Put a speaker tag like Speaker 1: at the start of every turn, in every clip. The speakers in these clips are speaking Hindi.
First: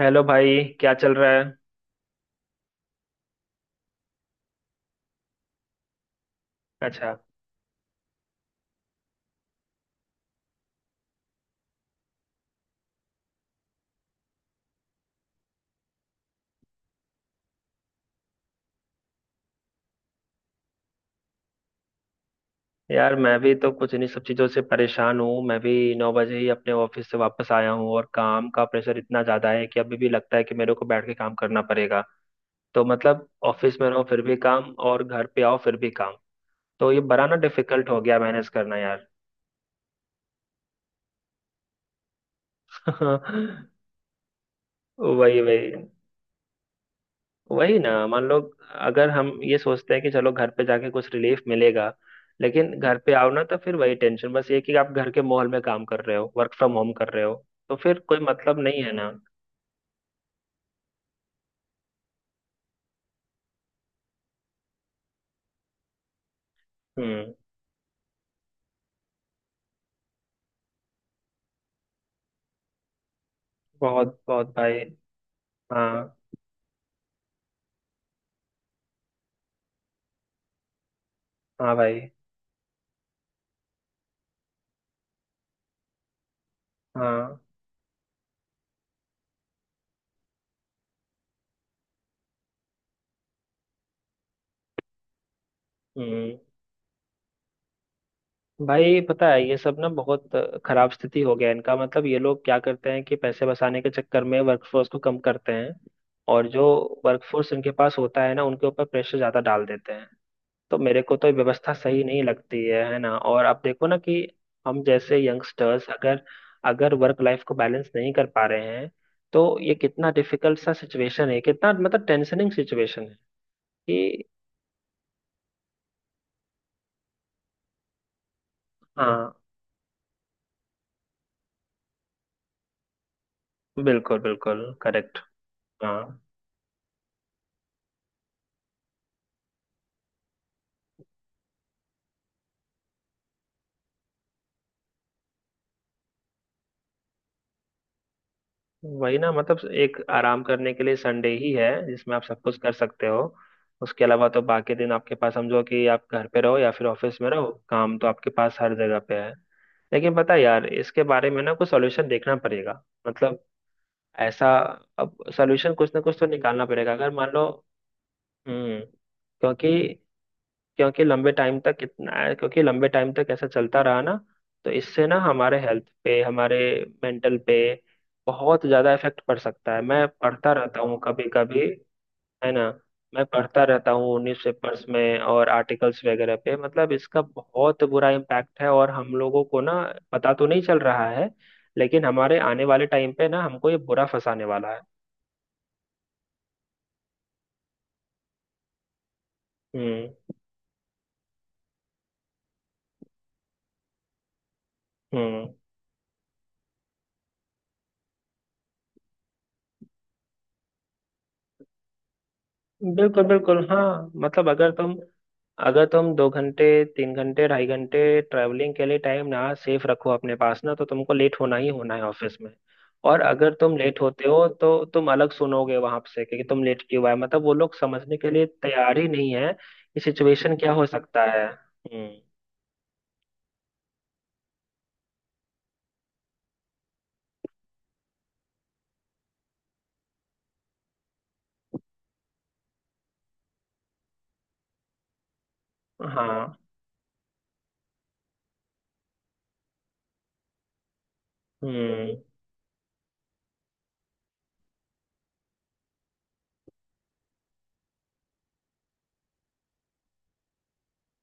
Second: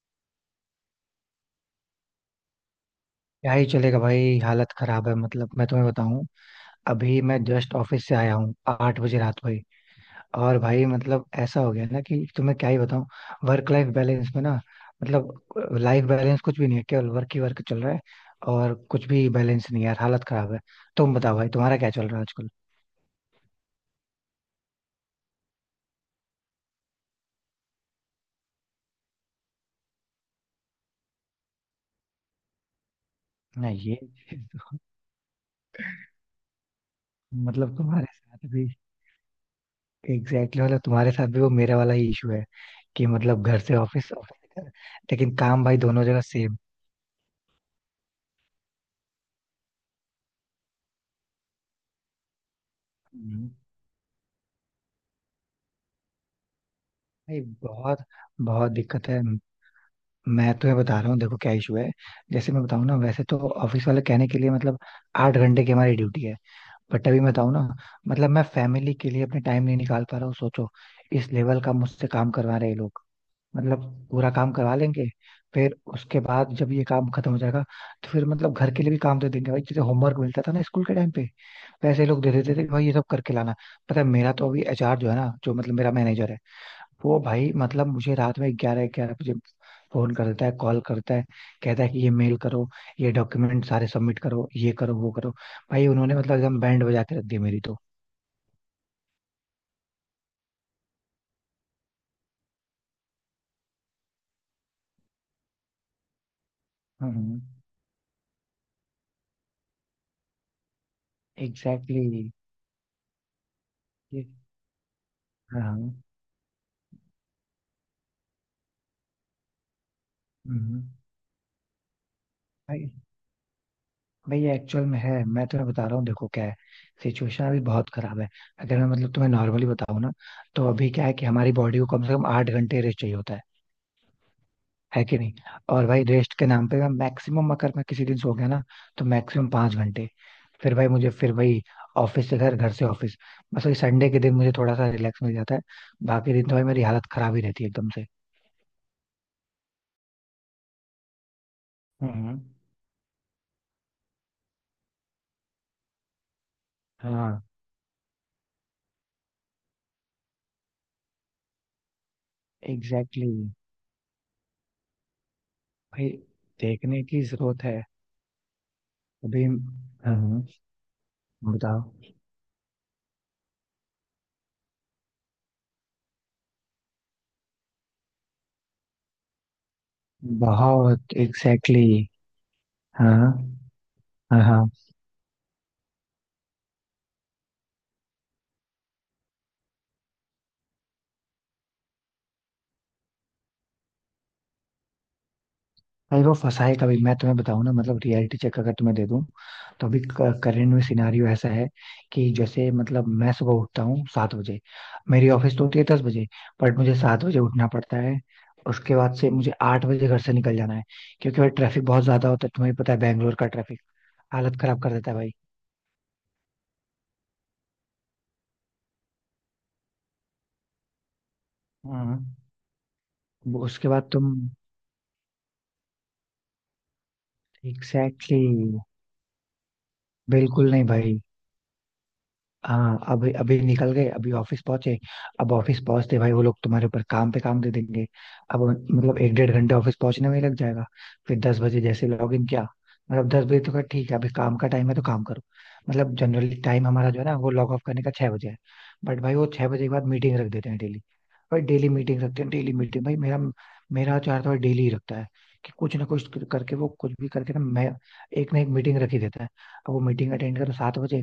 Speaker 1: हेलो भाई, क्या चल रहा है?
Speaker 2: क्या ही चलेगा भाई। हालत खराब है, मतलब मैं तुम्हें बताऊं।
Speaker 1: अच्छा।
Speaker 2: अभी मैं जस्ट ऑफिस से आया हूँ 8 बजे रात को ही। और भाई मतलब ऐसा हो गया ना कि तुम्हें क्या ही बताऊं। वर्क लाइफ बैलेंस में ना। मतलब लाइफ बैलेंस कुछ भी नहीं है, केवल वर्क ही वर्क चल रहा है। और कुछ भी बैलेंस नहीं है यार, हालत खराब है। तुम बताओ भाई, तुम्हारा क्या चल रहा है आजकल?
Speaker 1: यार, मैं भी तो कुछ इन्हीं सब चीज़ों से परेशान हूँ। मैं भी 9 बजे ही अपने ऑफिस से वापस आया हूँ और काम का प्रेशर इतना ज़्यादा है कि अभी भी लगता है कि मेरे को बैठ के काम करना पड़ेगा। तो मतलब
Speaker 2: ना
Speaker 1: ऑफिस में
Speaker 2: ये।
Speaker 1: रहो फिर भी काम, और घर पे आओ फिर भी काम। तो ये बड़ा ना
Speaker 2: मतलब
Speaker 1: डिफिकल्ट हो
Speaker 2: तुम्हारे
Speaker 1: गया मैनेज
Speaker 2: साथ भी
Speaker 1: करना यार।
Speaker 2: एग्जैक्टली, मतलब तुम्हारे साथ भी वो मेरे वाला ही इशू है। कि मतलब घर से ऑफिस, ऑफिस से घर। लेकिन
Speaker 1: वही,
Speaker 2: काम
Speaker 1: वही।
Speaker 2: भाई दोनों जगह।
Speaker 1: वही ना, मान लो, अगर हम ये सोचते हैं कि चलो घर पे जाके कुछ रिलीफ मिलेगा, लेकिन घर पे आओ ना
Speaker 2: सेम।
Speaker 1: तो फिर वही टेंशन, बस ये कि आप घर के माहौल में काम कर रहे हो, वर्क फ्रॉम होम कर रहे हो।
Speaker 2: भाई
Speaker 1: तो फिर
Speaker 2: बहुत।
Speaker 1: कोई मतलब
Speaker 2: बहुत
Speaker 1: नहीं है
Speaker 2: दिक्कत
Speaker 1: ना।
Speaker 2: है। मैं तुम्हें बता रहा हूँ, देखो क्या इशू है। जैसे मैं बताऊँ ना, वैसे तो ऑफिस वाले कहने के लिए मतलब 8 घंटे की हमारी ड्यूटी है। बट अभी मैं
Speaker 1: हम्म।
Speaker 2: बताऊँ ना। मतलब मैं फैमिली के लिए अपने टाइम नहीं निकाल पा रहा हूँ, सोचो। इस लेवल का मुझसे काम करवा रहे हैं ये लोग मतलब।
Speaker 1: बहुत
Speaker 2: पूरा
Speaker 1: बहुत
Speaker 2: काम करवा
Speaker 1: भाई।
Speaker 2: लेंगे। फिर
Speaker 1: हाँ।
Speaker 2: उसके बाद जब ये काम खत्म हो जाएगा, तो फिर मतलब घर के लिए भी काम दे देंगे भाई, जैसे होमवर्क मिलता था ना स्कूल के टाइम पे।
Speaker 1: हाँ भाई।
Speaker 2: वैसे ये लोग दे देते थे कि भाई ये सब करके लाना। पता है, मेरा तो अभी HR जो है ना, जो मतलब मेरा मैनेजर है, वो
Speaker 1: हाँ।
Speaker 2: भाई मतलब मुझे रात में 11-11 बजे फोन करता है, कॉल करता है। कहता है कि ये मेल करो, ये डॉक्यूमेंट सारे सबमिट करो, ये करो वो करो। भाई उन्होंने मतलब
Speaker 1: हम्म।
Speaker 2: एकदम बैंड बजा के रख दी मेरी तो।
Speaker 1: भाई पता है ये सब ना बहुत खराब स्थिति हो गया है। इनका मतलब ये लोग क्या करते हैं कि पैसे बचाने के चक्कर में वर्कफोर्स को कम करते हैं। और जो
Speaker 2: हम्म।
Speaker 1: वर्कफोर्स इनके पास होता है ना, उनके ऊपर प्रेशर ज्यादा डाल देते हैं। तो मेरे को तो ये व्यवस्था सही नहीं
Speaker 2: एग्जैक्टली।
Speaker 1: लगती है ना। और आप देखो ना कि
Speaker 2: ये।
Speaker 1: हम जैसे
Speaker 2: हाँ हाँ,
Speaker 1: यंगस्टर्स
Speaker 2: हम्म।
Speaker 1: अगर अगर वर्क लाइफ को बैलेंस नहीं कर पा रहे हैं, तो ये कितना डिफिकल्ट सा
Speaker 2: हम्म।
Speaker 1: सिचुएशन है, कितना मतलब टेंशनिंग
Speaker 2: भाई।
Speaker 1: सिचुएशन है कि।
Speaker 2: भाई ये एक्चुअल में है, मैं तुम्हें बता रहा हूँ, देखो क्या है। सिचुएशन अभी बहुत खराब है। अगर मैं मतलब तुम्हें
Speaker 1: हाँ,
Speaker 2: नॉर्मली बताऊँ ना, तो अभी क्या है कि हमारी बॉडी को कम से कम 8 घंटे रेस्ट चाहिए होता है।
Speaker 1: बिल्कुल बिल्कुल
Speaker 2: है कि
Speaker 1: करेक्ट।
Speaker 2: नहीं? और
Speaker 1: हाँ।
Speaker 2: भाई रेस्ट के नाम पे, मैं मैक्सिमम, अगर मैं किसी दिन सो गया ना, तो मैक्सिमम 5 घंटे। फिर भाई मुझे फिर वही, ऑफिस से घर, घर से ऑफिस। बस वही संडे के दिन मुझे थोड़ा सा रिलैक्स मिल जाता है। बाकी दिन तो भाई मेरी हालत खराब ही रहती है एकदम से।
Speaker 1: वही ना, मतलब एक आराम करने के लिए संडे ही है जिसमें आप सब
Speaker 2: हम्म,
Speaker 1: कुछ कर सकते हो। उसके अलावा तो बाकी दिन आपके पास समझो कि आप घर पे रहो या फिर ऑफिस में
Speaker 2: हाँ।
Speaker 1: रहो, काम तो आपके पास हर जगह पे है। लेकिन पता है यार, इसके बारे में ना कुछ सॉल्यूशन देखना पड़ेगा।
Speaker 2: एग्जैक्टली
Speaker 1: मतलब
Speaker 2: exactly.
Speaker 1: ऐसा, अब सॉल्यूशन कुछ ना
Speaker 2: भाई।
Speaker 1: कुछ तो निकालना पड़ेगा,
Speaker 2: देखने
Speaker 1: अगर
Speaker 2: की
Speaker 1: मान लो।
Speaker 2: जरूरत है
Speaker 1: हम्म।
Speaker 2: अभी।
Speaker 1: क्योंकि
Speaker 2: हम्म।
Speaker 1: क्योंकि लंबे टाइम तक
Speaker 2: बताओ।
Speaker 1: कितना क्योंकि लंबे टाइम तक ऐसा चलता रहा ना, तो इससे ना हमारे हेल्थ पे, हमारे मेंटल पे बहुत ज्यादा इफेक्ट पड़ सकता है। मैं पढ़ता रहता हूँ
Speaker 2: बहुत।
Speaker 1: कभी कभी,
Speaker 2: एग्जैक्टली exactly.
Speaker 1: है ना। मैं पढ़ता
Speaker 2: हाँ,
Speaker 1: रहता हूँ
Speaker 2: हाँ, हाँ।
Speaker 1: न्यूज़पेपर्स में और आर्टिकल्स वगैरह पे, मतलब इसका बहुत बुरा इम्पैक्ट है, और हम लोगों को ना पता तो नहीं चल रहा है, लेकिन हमारे आने वाले टाइम पे ना हमको ये बुरा फंसाने वाला है।
Speaker 2: भाई वो फंसा है, कभी मैं तुम्हें बताऊं ना, मतलब रियलिटी चेक अगर तुम्हें दे दूं, तो अभी
Speaker 1: हम्म।
Speaker 2: करेंट में सिनारियो ऐसा है। कि जैसे मतलब मैं सुबह उठता हूँ 7 बजे। मेरी
Speaker 1: हम्म।
Speaker 2: ऑफिस तो होती है 10 बजे। बट मुझे 7 बजे उठना पड़ता है। उसके बाद से मुझे 8 बजे घर से निकल जाना है, क्योंकि भाई ट्रैफिक बहुत ज्यादा होता है, तुम्हें पता है
Speaker 1: बिल्कुल
Speaker 2: बैंगलोर का
Speaker 1: बिल्कुल।
Speaker 2: ट्रैफिक।
Speaker 1: हाँ, मतलब
Speaker 2: हालत
Speaker 1: अगर
Speaker 2: खराब कर
Speaker 1: तुम
Speaker 2: देता है भाई।
Speaker 1: अगर तुम 2 घंटे, 3 घंटे, 2.5 घंटे ट्रैवलिंग के लिए टाइम ना सेफ रखो अपने पास ना, तो तुमको लेट होना ही होना है
Speaker 2: हम्म।
Speaker 1: ऑफिस में। और अगर
Speaker 2: वो
Speaker 1: तुम
Speaker 2: उसके
Speaker 1: लेट
Speaker 2: बाद
Speaker 1: होते
Speaker 2: तुम।
Speaker 1: हो, तो तुम अलग सुनोगे वहां से कि तुम लेट क्यों आए, मतलब वो लोग समझने के
Speaker 2: एग्जैक्टली
Speaker 1: लिए
Speaker 2: exactly,
Speaker 1: तैयार ही नहीं है कि सिचुएशन
Speaker 2: बिल्कुल
Speaker 1: क्या
Speaker 2: नहीं
Speaker 1: हो
Speaker 2: भाई।
Speaker 1: सकता है। हम्म।
Speaker 2: हाँ, अभी अभी निकल गए, अभी ऑफिस पहुंचे। अब ऑफिस पहुंचते भाई वो लोग तुम्हारे ऊपर काम पे काम दे देंगे। अब मतलब एक डेढ़ घंटे ऑफिस पहुंचने में ही लग जाएगा। फिर 10 बजे जैसे लॉग इन किया, मतलब 10 बजे तो खैर ठीक है, अभी काम का टाइम है तो काम करो। मतलब
Speaker 1: हाँ।
Speaker 2: जनरली टाइम हमारा जो है ना, वो लॉग ऑफ करने का 6 बजे है। बट भाई वो 6 बजे के बाद मीटिंग रख देते हैं डेली। भाई डेली
Speaker 1: हम्म।
Speaker 2: मीटिंग रखते हैं, डेली मीटिंग। भाई मेरा मेरा चार तो यार थोड़ा डेली ही रखता है, कि कुछ ना कुछ करके, वो कुछ भी करके ना, मैं एक ना एक मीटिंग रख ही देता है। अब वो मीटिंग अटेंड करो 7 बजे।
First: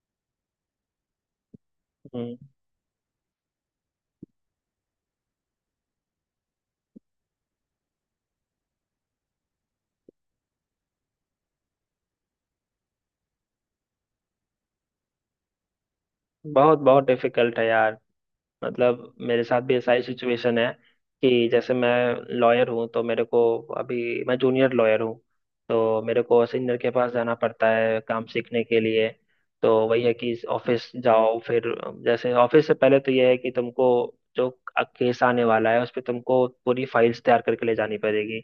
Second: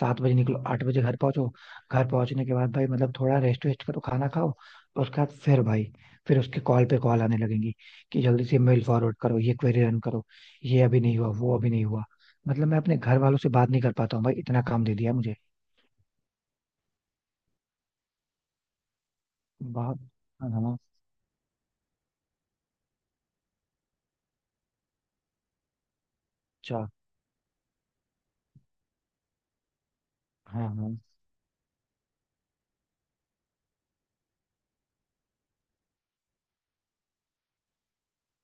Speaker 2: 7 बजे निकलो, 8 बजे घर पहुंचो। घर
Speaker 1: हम्म।
Speaker 2: पहुंचने के बाद भाई मतलब थोड़ा रेस्ट वेस्ट करो, खाना खाओ। और उसके बाद फिर भाई, फिर उसके कॉल पे कॉल आने लगेंगी कि जल्दी से मेल फॉरवर्ड करो, ये क्वेरी रन करो, ये अभी नहीं हुआ, वो अभी नहीं हुआ। मतलब मैं अपने घर वालों से बात नहीं कर पाता हूँ भाई, इतना काम दे दिया मुझे।
Speaker 1: बहुत बहुत डिफिकल्ट है यार। मतलब मेरे साथ भी ऐसा
Speaker 2: बात।
Speaker 1: ही
Speaker 2: हाँ
Speaker 1: सिचुएशन है
Speaker 2: हाँ,
Speaker 1: कि जैसे मैं लॉयर हूँ, तो मेरे को, अभी मैं जूनियर लॉयर हूँ तो मेरे को सीनियर
Speaker 2: अच्छा।
Speaker 1: के पास जाना पड़ता है काम सीखने के लिए। तो वही है कि
Speaker 2: हाँ,
Speaker 1: ऑफिस
Speaker 2: हाँ,
Speaker 1: जाओ फिर, जैसे ऑफिस से पहले तो यह है कि तुमको जो केस आने वाला है उस पर तुमको पूरी फाइल्स तैयार करके ले जानी पड़ेगी।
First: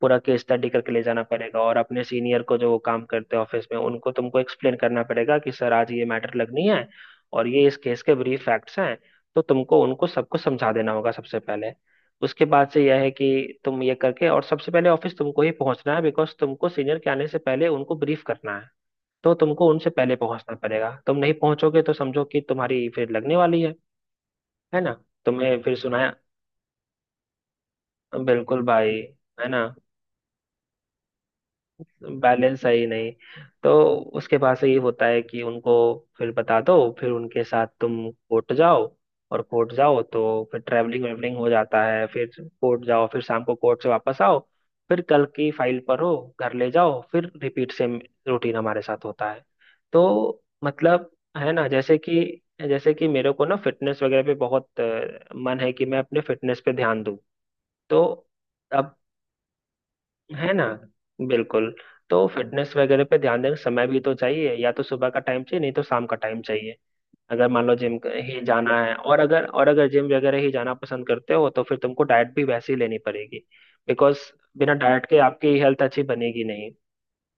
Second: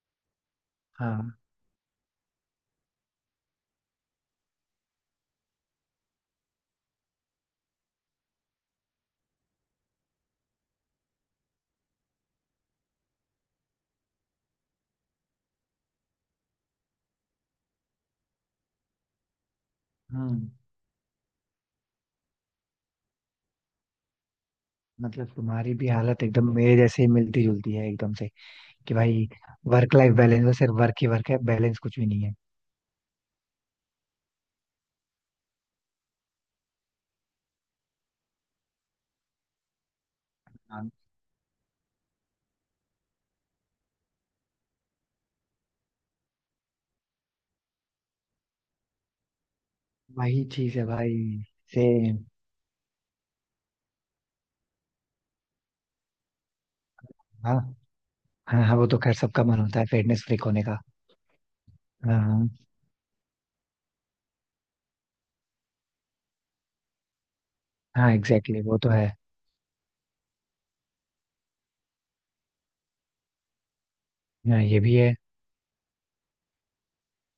Speaker 1: पूरा केस स्टडी करके ले जाना
Speaker 2: हाँ।
Speaker 1: पड़ेगा और अपने सीनियर को, जो काम करते हैं ऑफिस में, उनको तुमको एक्सप्लेन करना पड़ेगा कि सर आज ये मैटर लगनी है और ये इस केस के ब्रीफ फैक्ट्स हैं। तो तुमको उनको सबको समझा देना होगा सबसे पहले। उसके बाद से यह है कि तुम ये करके, और सबसे पहले ऑफिस तुमको ही पहुंचना है बिकॉज तुमको सीनियर के आने से पहले उनको ब्रीफ करना है। तो तुमको उनसे पहले
Speaker 2: हम्म।
Speaker 1: पहुंचना पड़ेगा, तुम नहीं पहुंचोगे तो समझो कि तुम्हारी फिर लगने वाली है ना।
Speaker 2: मतलब
Speaker 1: तुम्हें
Speaker 2: तुम्हारी
Speaker 1: फिर
Speaker 2: भी
Speaker 1: सुनाया।
Speaker 2: हालत एकदम मेरे जैसे ही मिलती जुलती है एकदम से,
Speaker 1: बिल्कुल भाई,
Speaker 2: कि भाई
Speaker 1: है ना।
Speaker 2: वर्क लाइफ बैलेंस में सिर्फ वर्क ही वर्क है, बैलेंस कुछ भी नहीं है।
Speaker 1: बैलेंस है ही नहीं। तो उसके पास से ये होता है कि उनको फिर बता दो, फिर उनके साथ तुम कोर्ट जाओ, और कोर्ट जाओ तो फिर
Speaker 2: हाँ।
Speaker 1: ट्रैवलिंग वेवलिंग हो जाता है फिर। कोर्ट जाओ, फिर शाम को कोर्ट से वापस आओ, फिर कल की फाइल पर हो, घर ले जाओ, फिर रिपीट सेम रूटीन हमारे साथ होता है। तो
Speaker 2: वही चीज है
Speaker 1: मतलब,
Speaker 2: भाई।
Speaker 1: है ना,
Speaker 2: से।
Speaker 1: जैसे कि मेरे को ना फिटनेस वगैरह पे बहुत मन है कि मैं अपने फिटनेस पे ध्यान दूं।
Speaker 2: हाँ,
Speaker 1: तो
Speaker 2: हाँ, हाँ, वो
Speaker 1: अब,
Speaker 2: तो खैर सबका मन होता है फिटनेस फ्रीक
Speaker 1: है
Speaker 2: होने
Speaker 1: ना,
Speaker 2: का।
Speaker 1: बिल्कुल। तो
Speaker 2: हाँ,
Speaker 1: फिटनेस वगैरह पे ध्यान देना समय भी तो चाहिए, या तो सुबह का टाइम चाहिए नहीं तो शाम का टाइम चाहिए। अगर मान लो जिम
Speaker 2: हाँ,
Speaker 1: ही
Speaker 2: एग्जैक्टली वो
Speaker 1: जाना
Speaker 2: तो
Speaker 1: है,
Speaker 2: है।
Speaker 1: और अगर जिम वगैरह ही जाना पसंद करते हो तो फिर तुमको डाइट भी वैसे ही लेनी पड़ेगी, बिकॉज
Speaker 2: हाँ,
Speaker 1: बिना
Speaker 2: ये भी
Speaker 1: डाइट
Speaker 2: है।
Speaker 1: के आपकी हेल्थ अच्छी बनेगी नहीं।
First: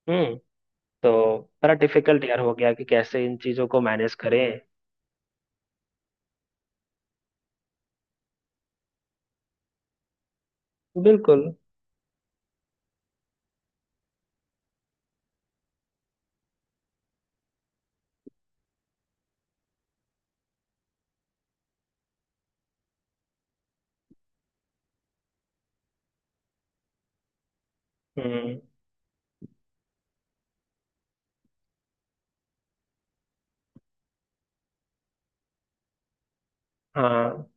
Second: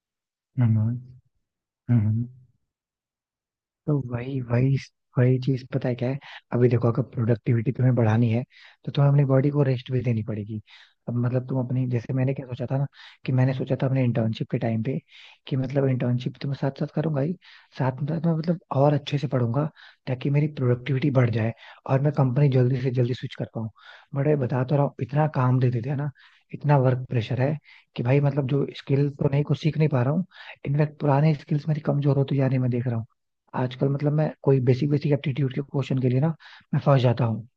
Speaker 1: हम्म।
Speaker 2: हम्म,
Speaker 1: तो
Speaker 2: हम्म।
Speaker 1: बड़ा डिफिकल्ट
Speaker 2: हम्म।
Speaker 1: यार हो गया कि कैसे इन चीजों को
Speaker 2: तो
Speaker 1: मैनेज
Speaker 2: वही
Speaker 1: करें।
Speaker 2: वही। वही चीज पता है क्या है। अभी देखो, अगर प्रोडक्टिविटी तुम्हें बढ़ानी है, तो तुम्हें अपनी बॉडी को रेस्ट भी देनी पड़ेगी। अब
Speaker 1: बिल्कुल।
Speaker 2: मतलब तुम अपनी जैसे मैंने क्या सोचा था ना, कि मैंने सोचा था अपने इंटर्नशिप के टाइम पे, कि मतलब इंटर्नशिप तो मैं साथ साथ करूंगा ही, साथ में मतलब और अच्छे से पढ़ूंगा, ताकि मेरी प्रोडक्टिविटी बढ़ जाए और मैं कंपनी जल्दी से जल्दी स्विच कर पाऊँ। बट ये बता तो रहा हूँ, इतना काम दे देते हैं ना, इतना वर्क प्रेशर है, कि भाई मतलब
Speaker 1: हम्म।
Speaker 2: जो स्किल तो नहीं, कुछ सीख नहीं पा रहा हूँ। इनफैक्ट पुराने स्किल्स मेरी कमजोर होती जा रही, मैं देख रहा हूँ। आजकल मतलब मैं कोई बेसिक बेसिक एप्टीट्यूड के क्वेश्चन के लिए ना, मैं फंस जाता हूँ।
Speaker 1: हाँ,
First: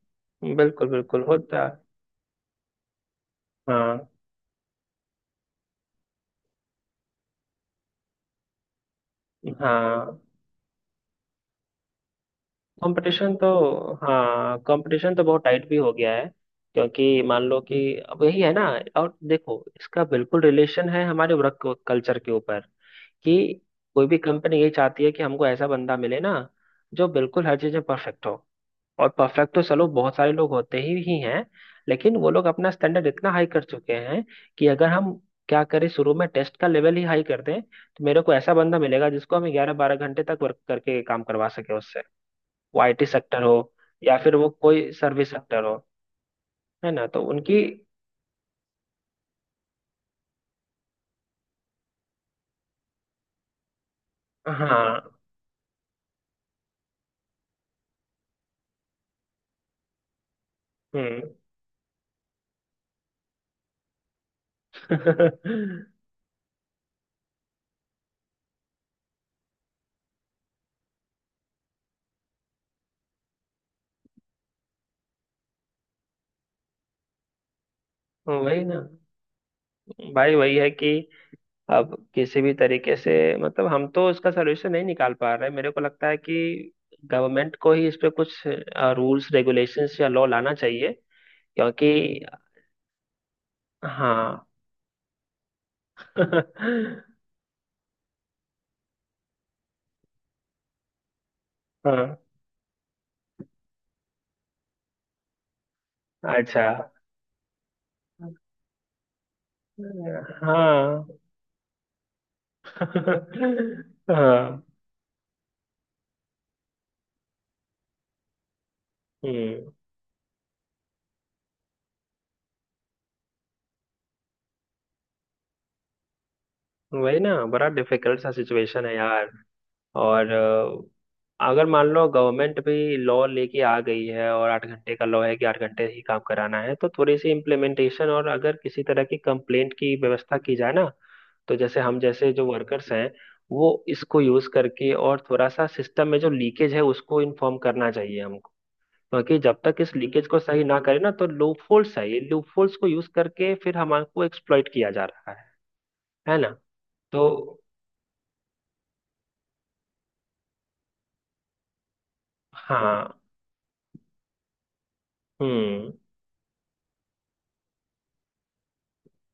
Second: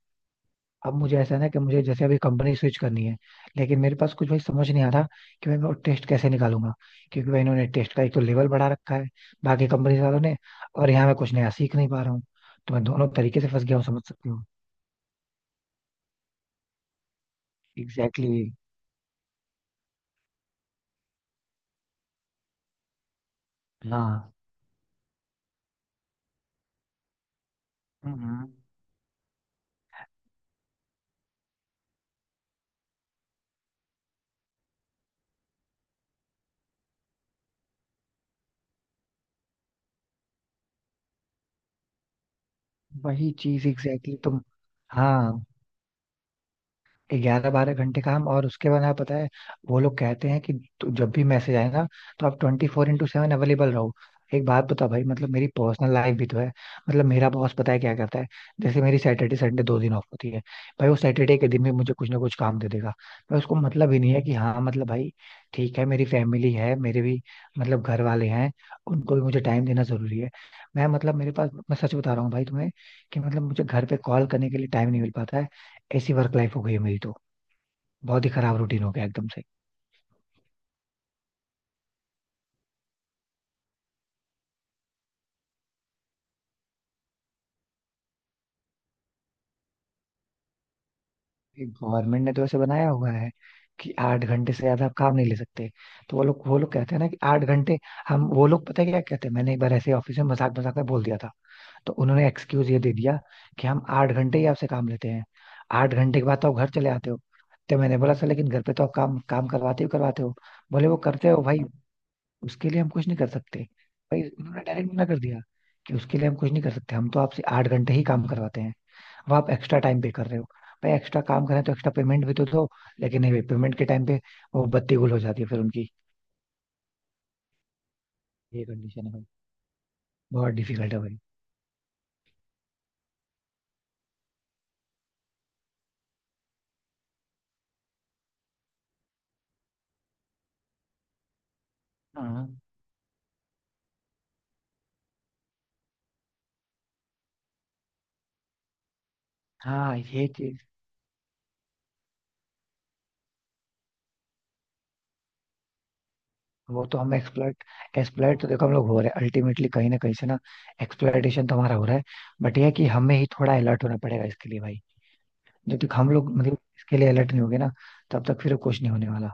Speaker 1: बिल्कुल
Speaker 2: अब मुझे
Speaker 1: बिल्कुल
Speaker 2: ऐसा है ना कि
Speaker 1: होता।
Speaker 2: मुझे जैसे अभी कंपनी स्विच करनी है, लेकिन मेरे
Speaker 1: हाँ।
Speaker 2: पास कुछ भाई समझ नहीं आ रहा कि भाई मैं टेस्ट कैसे निकालूंगा। क्योंकि भाई इन्होंने टेस्ट का एक तो लेवल बढ़ा रखा है बाकी कंपनी
Speaker 1: हाँ।
Speaker 2: वालों ने, और यहाँ मैं कुछ नया सीख नहीं पा रहा हूँ। तो मैं दोनों
Speaker 1: कंपटीशन
Speaker 2: तरीके से
Speaker 1: तो
Speaker 2: फंस गया हूँ, समझ सकते हो।
Speaker 1: हाँ, कंपटीशन तो बहुत टाइट भी हो गया है। क्योंकि मान लो कि अब
Speaker 2: एग्जैक्टली
Speaker 1: यही है
Speaker 2: exactly,
Speaker 1: ना। और देखो इसका बिल्कुल रिलेशन है हमारे वर्क कल्चर के ऊपर कि कोई भी
Speaker 2: हाँ।
Speaker 1: कंपनी यही चाहती है कि हमको ऐसा बंदा मिले ना जो बिल्कुल हर चीज में परफेक्ट हो।
Speaker 2: हम्म,
Speaker 1: और परफेक्ट तो चलो बहुत सारे लोग होते ही हैं, लेकिन वो लोग अपना स्टैंडर्ड इतना हाई कर चुके हैं कि अगर हम क्या करें शुरू में टेस्ट का लेवल ही हाई कर दें, तो मेरे को ऐसा बंदा मिलेगा जिसको हम 11-12 घंटे तक वर्क करके काम करवा सके। वो आईटी
Speaker 2: वही
Speaker 1: सेक्टर हो
Speaker 2: चीज एग्जैक्टली
Speaker 1: या
Speaker 2: exactly,
Speaker 1: फिर
Speaker 2: तुम।
Speaker 1: वो कोई सर्विस
Speaker 2: हाँ।
Speaker 1: सेक्टर हो, है ना। तो
Speaker 2: ग्यारह
Speaker 1: उनकी।
Speaker 2: बारह घंटे का हम, और उसके बाद यहाँ पता है, वो लोग कहते हैं कि तो जब भी मैसेज आए ना, तो आप 24/7 अवेलेबल रहो। एक बात बताओ
Speaker 1: हाँ।
Speaker 2: भाई, मतलब मेरी पर्सनल लाइफ भी तो है। मतलब मेरा बॉस पता है क्या करता है, जैसे मेरी सैटरडे संडे 2 दिन ऑफ होती है, भाई वो
Speaker 1: हम्म।
Speaker 2: सैटरडे के दिन भी मुझे कुछ ना कुछ काम दे देगा। भाई उसको मतलब ही नहीं है कि हाँ मतलब भाई, ठीक है मेरी फैमिली है मेरे भी, मतलब घर वाले हैं, उनको भी मुझे टाइम देना जरूरी है। मैं, मतलब मेरे पास, मैं सच बता रहा हूँ भाई तुम्हें कि मतलब मुझे घर पे कॉल करने के लिए टाइम नहीं मिल पाता है। ऐसी वर्क लाइफ हो गई है मेरी तो, बहुत ही खराब
Speaker 1: वही ना
Speaker 2: रूटीन हो गया एकदम से।
Speaker 1: भाई, वही है कि अब किसी भी तरीके से, मतलब हम तो इसका सोल्यूशन नहीं निकाल पा रहे। मेरे को लगता है कि गवर्नमेंट को ही इस पे कुछ रूल्स रेगुलेशंस या लॉ लाना चाहिए क्योंकि।
Speaker 2: गवर्नमेंट ने तो ऐसे बनाया हुआ है कि आठ
Speaker 1: हाँ।
Speaker 2: घंटे से ज्यादा आप काम नहीं ले सकते। तो वो लोग कहते हैं ना कि 8 घंटे। हम वो लोग पता है क्या कहते हैं, मैंने एक बार ऐसे ऑफिस में मजाक मजाक में बोल दिया था, तो
Speaker 1: हाँ।
Speaker 2: उन्होंने एक्सक्यूज ये दे दिया कि हम 8 घंटे ही आपसे काम लेते हैं, 8 घंटे के बाद तो आप
Speaker 1: अच्छा।
Speaker 2: घर चले आते हो। तो मैंने बोला सर, लेकिन घर पे तो आप काम काम करवाते हो करवाते हो। बोले वो
Speaker 1: हाँ।
Speaker 2: करते हो भाई, उसके लिए हम कुछ नहीं कर सकते। भाई
Speaker 1: हाँ।
Speaker 2: उन्होंने डायरेक्ट मना कर दिया कि उसके लिए हम कुछ नहीं कर सकते, हम तो आपसे 8 घंटे ही काम करवाते हैं। अब आप
Speaker 1: हम्म।
Speaker 2: एक्स्ट्रा टाइम पे कर रहे हो, भाई एक्स्ट्रा काम करें तो एक्स्ट्रा पेमेंट भी तो दो। लेकिन नहीं भाई, पेमेंट के टाइम पे वो बत्ती गुल हो जाती है फिर उनकी।
Speaker 1: वही ना, बड़ा डिफिकल्ट सा
Speaker 2: ये
Speaker 1: सिचुएशन है
Speaker 2: कंडीशन है भाई,
Speaker 1: यार। और
Speaker 2: बहुत डिफिकल्ट है भाई।
Speaker 1: अगर मान लो गवर्नमेंट भी लॉ लेके आ गई है और 8 घंटे का लॉ है कि 8 घंटे ही काम कराना है, तो थोड़ी सी इम्प्लीमेंटेशन और अगर किसी तरह की कंप्लेंट की व्यवस्था की जाए ना, तो जैसे हम, जैसे जो
Speaker 2: हाँ
Speaker 1: वर्कर्स हैं, वो इसको यूज करके और थोड़ा सा सिस्टम में जो लीकेज है उसको इन्फॉर्म करना चाहिए हमको। क्योंकि जब तक इस
Speaker 2: हाँ,
Speaker 1: लीकेज
Speaker 2: ये
Speaker 1: को
Speaker 2: चीज।
Speaker 1: सही ना करें ना, तो लूपहोल्स है, ये लूपहोल्स को यूज करके फिर हमको एक्सप्लॉइट किया जा रहा है ना।
Speaker 2: वो तो हम
Speaker 1: तो
Speaker 2: एक्सप्लॉइट। एक्सप्लॉइट तो देखो हम लोग हो रहे हैं अल्टीमेटली कहीं ना कहीं से ना, एक्सप्लॉइटेशन तो हमारा हो रहा है। बट ये है कि
Speaker 1: हाँ।
Speaker 2: हमें ही थोड़ा अलर्ट होना पड़ेगा इसके लिए भाई। जब
Speaker 1: हम्म।
Speaker 2: तक हम लोग मतलब इसके लिए अलर्ट नहीं होंगे ना, तब तक फिर कुछ नहीं होने वाला।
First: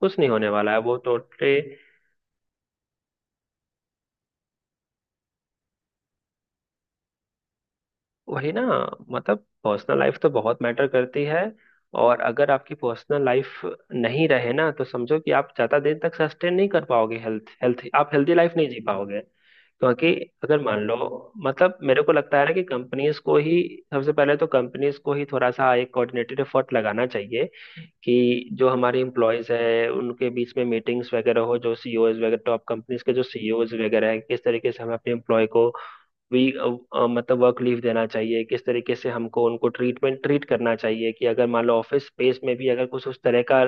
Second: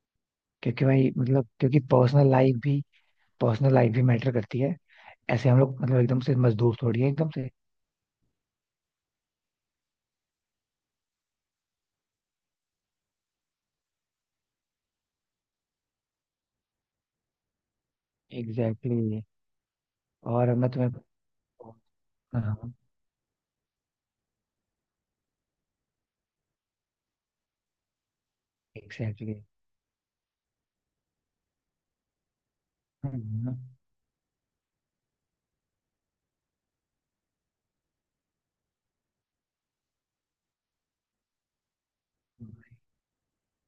Speaker 1: कुछ नहीं होने वाला है
Speaker 2: क्योंकि
Speaker 1: वो
Speaker 2: भाई मतलब,
Speaker 1: टोटली।
Speaker 2: क्योंकि पर्सनल लाइफ भी, पर्सनल लाइफ भी मैटर करती है। ऐसे हम लोग मतलब एकदम से मजदूर थोड़ी है एकदम से।
Speaker 1: वही ना, मतलब पर्सनल लाइफ तो बहुत मैटर करती है, और अगर आपकी पर्सनल लाइफ नहीं रहे ना, तो समझो कि आप ज्यादा दिन तक सस्टेन नहीं कर पाओगे, हेल्थ हेल्थ आप हेल्दी लाइफ नहीं जी
Speaker 2: एग्जैक्टली
Speaker 1: पाओगे
Speaker 2: exactly.
Speaker 1: क्योंकि
Speaker 2: और
Speaker 1: अगर
Speaker 2: मैं
Speaker 1: मान
Speaker 2: तुम्हें।
Speaker 1: लो, मतलब मेरे को लगता है ना कि
Speaker 2: हाँ
Speaker 1: कंपनीज को ही, सबसे पहले तो कंपनीज को ही थोड़ा सा एक कोऑर्डिनेटेड एफर्ट लगाना चाहिए कि जो हमारे
Speaker 2: एग्जैक्टली exactly.
Speaker 1: एम्प्लॉयज हैं उनके बीच में मीटिंग्स वगैरह हो, जो सीईओज वगैरह टॉप कंपनीज के जो सीईओज वगैरह हैं, किस तरीके से हमें अपने एम्प्लॉय को वी मतलब वर्क लीव देना चाहिए, किस तरीके से हमको उनको ट्रीट करना चाहिए। कि अगर मान लो ऑफिस स्पेस में भी अगर कुछ उस तरह का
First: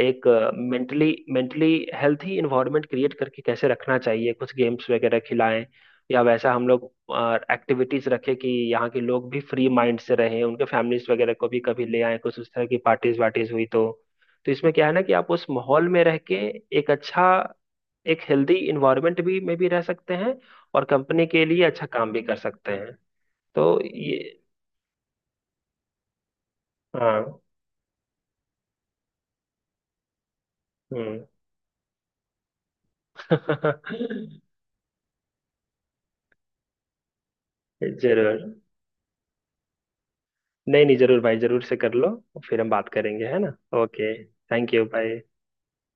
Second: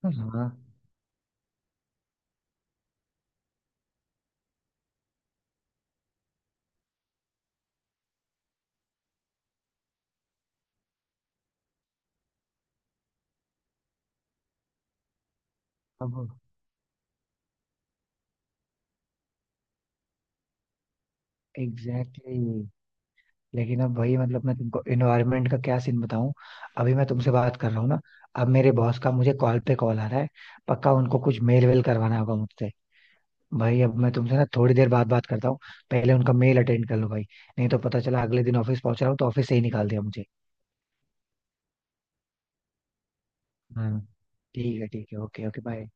Speaker 1: एक
Speaker 2: हाँ।
Speaker 1: Mentally mentally healthy environment create करके कैसे रखना चाहिए, कुछ गेम्स वगैरह खिलाएं, या वैसा हम लोग एक्टिविटीज रखें कि यहाँ के लोग भी फ्री माइंड से रहें, उनके फैमिलीज वगैरह को भी कभी ले आएं, कुछ उस तरह की पार्टीज वार्टीज हुई तो। तो इसमें क्या है ना कि आप उस माहौल में रह
Speaker 2: अब
Speaker 1: के एक अच्छा एक हेल्दी इन्वायरमेंट भी में भी रह सकते हैं और कंपनी के लिए अच्छा काम भी
Speaker 2: एग्जैक्टली
Speaker 1: कर
Speaker 2: exactly.
Speaker 1: सकते हैं। तो
Speaker 2: लेकिन अब भाई
Speaker 1: ये।
Speaker 2: मतलब मैं तुमको इन्वायरमेंट का क्या सीन बताऊं। अभी मैं
Speaker 1: हाँ।
Speaker 2: तुमसे बात कर रहा हूँ ना, अब मेरे बॉस का मुझे कॉल पे कॉल आ रहा है, पक्का उनको
Speaker 1: हम्म।
Speaker 2: कुछ मेल वेल करवाना होगा मुझसे। भाई अब मैं तुमसे ना थोड़ी देर बाद बात करता हूँ, पहले उनका मेल अटेंड कर लो भाई, नहीं तो पता चला
Speaker 1: जरूर।
Speaker 2: अगले दिन ऑफिस पहुंच रहा हूँ तो ऑफिस से ही निकाल दिया मुझे।
Speaker 1: नहीं नहीं, जरूर भाई, जरूर से कर लो, फिर हम बात करेंगे, है ना।
Speaker 2: हाँ,
Speaker 1: ओके, थैंक
Speaker 2: ठीक
Speaker 1: यू,
Speaker 2: है ठीक है,
Speaker 1: बाय।
Speaker 2: Okay okay, bye.